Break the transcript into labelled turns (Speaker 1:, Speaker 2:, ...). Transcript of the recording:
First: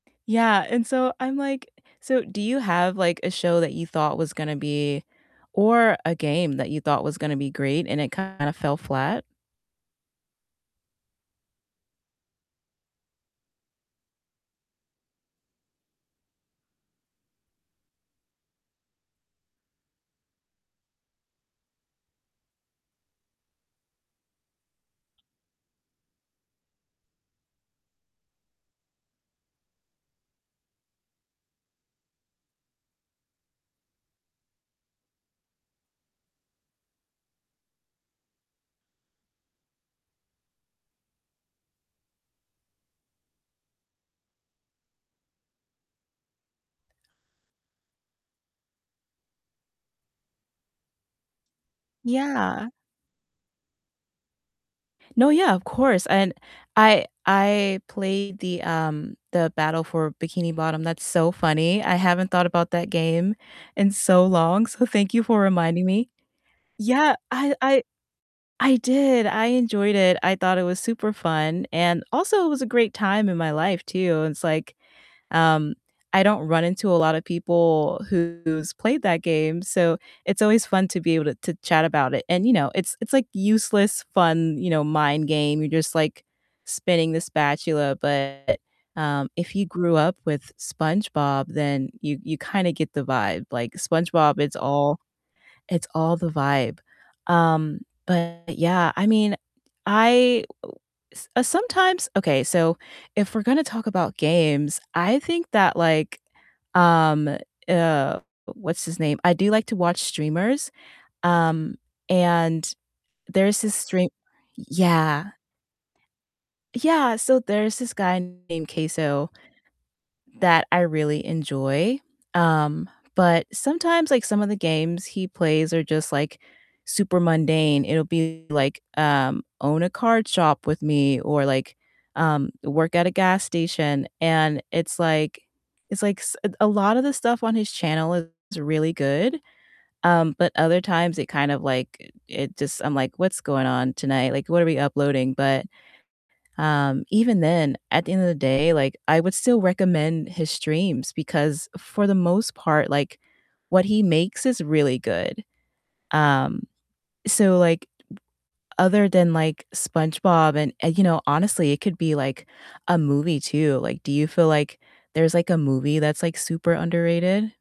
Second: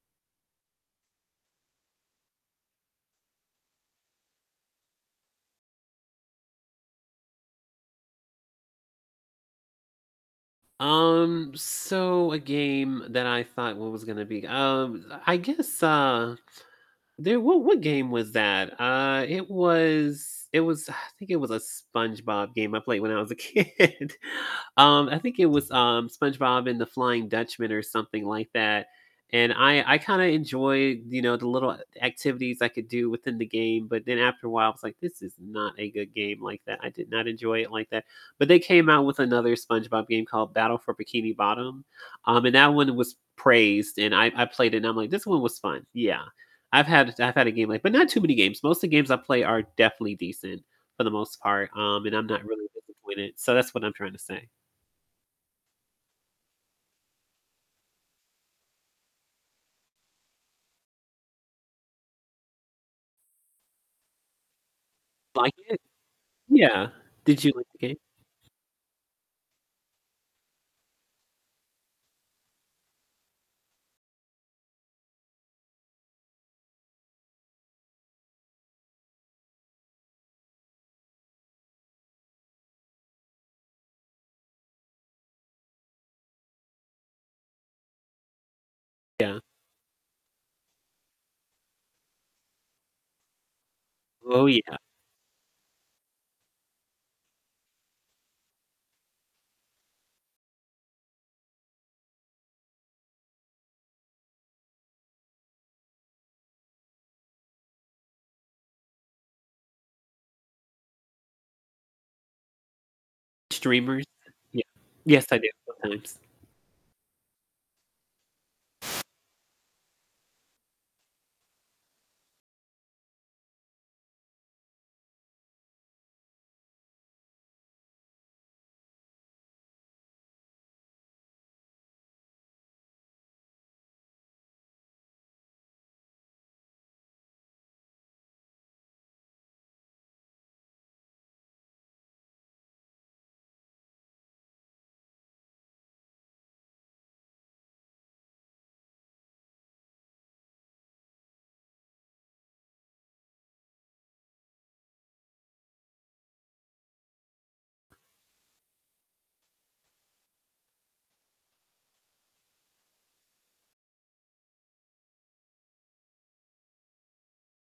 Speaker 1: Yeah and so, I'm like so, do you have, like, a show that you thought was gonna be or a game that you thought was gonna be great and it kinda fell flat?
Speaker 2: Um, so a game that I thought was gonna be, um I guess, uh, there What what game was that? Uh, it was it was, I think it was a SpongeBob game I played when I was a kid. Um, I think it was, um, SpongeBob and the Flying Dutchman or something like that, and I I kinda enjoyed, you know, the little a activities I could do within the game, but then after a while, I was like, "This is not a good game like that." I did not enjoy it like that. But they came out with another SpongeBob game called Battle for Bikini Bottom, um, and that one was praised, and I I played it and I'm like, "This one was fun." Yeah, I've had I've had a game like But not too many games. Most of the games I play are definitely decent for the most part, um, and I'm not really
Speaker 1: Yeah.
Speaker 2: disappointed. So that's what I'm trying to say.
Speaker 1: No, yeah, of course and I I played the, um the Battle for Bikini Bottom, that's so funny, I haven't thought about that game in so long, so thank you for
Speaker 2: Like it?
Speaker 1: reminding me.
Speaker 2: Yeah.
Speaker 1: Yeah,
Speaker 2: Did you
Speaker 1: I
Speaker 2: like the
Speaker 1: I
Speaker 2: game?
Speaker 1: I did, I enjoyed it, I thought it was super fun, and also it was a great time in my life too, and it's like, um, I don't run into a lotta people who's played that game, so it's always fun to be able to to chat about it. And, you know, it's it's like useless fun, you know, mind game. You're just like spinning the spatula, but, um,
Speaker 2: Yeah.
Speaker 1: if you grew up with SpongeBob, then you you kinda get the vibe. Like, SpongeBob,
Speaker 2: Oh,
Speaker 1: it's
Speaker 2: yeah.
Speaker 1: all it's all the vibe. Um, but yeah, I mean, I s uh, sometimes Okay, so if we're gonna talk about games, I think that, like, um, uh, what's his name? I do like to watch streamers. Um, and there's this
Speaker 2: Streamers?
Speaker 1: stream
Speaker 2: Yeah. Yes,
Speaker 1: Yeah.
Speaker 2: I do, sometimes.
Speaker 1: Yeah, so there's this guy named CaseOh that I really enjoy. Um, but sometimes, like, some of the games he plays are just, like, super mundane. It'll be, like, um, own a card shop with me or, like, um, work at a gas station, and it's like it's like s a a lot of the stuff on his channel is really good, um, but other times it kind of like it just I'm like, "What's going on tonight?" Like, "What are we uploading?" But, um, even then, at the end of the day, like, I would still recommend his streams because for the most part, like, what he makes is really good. Um, so, like, other than, like, SpongeBob and uh, you know, honestly it could be like a movie too. Like, do you feel, like, there's, like, a movie that's like super underrated?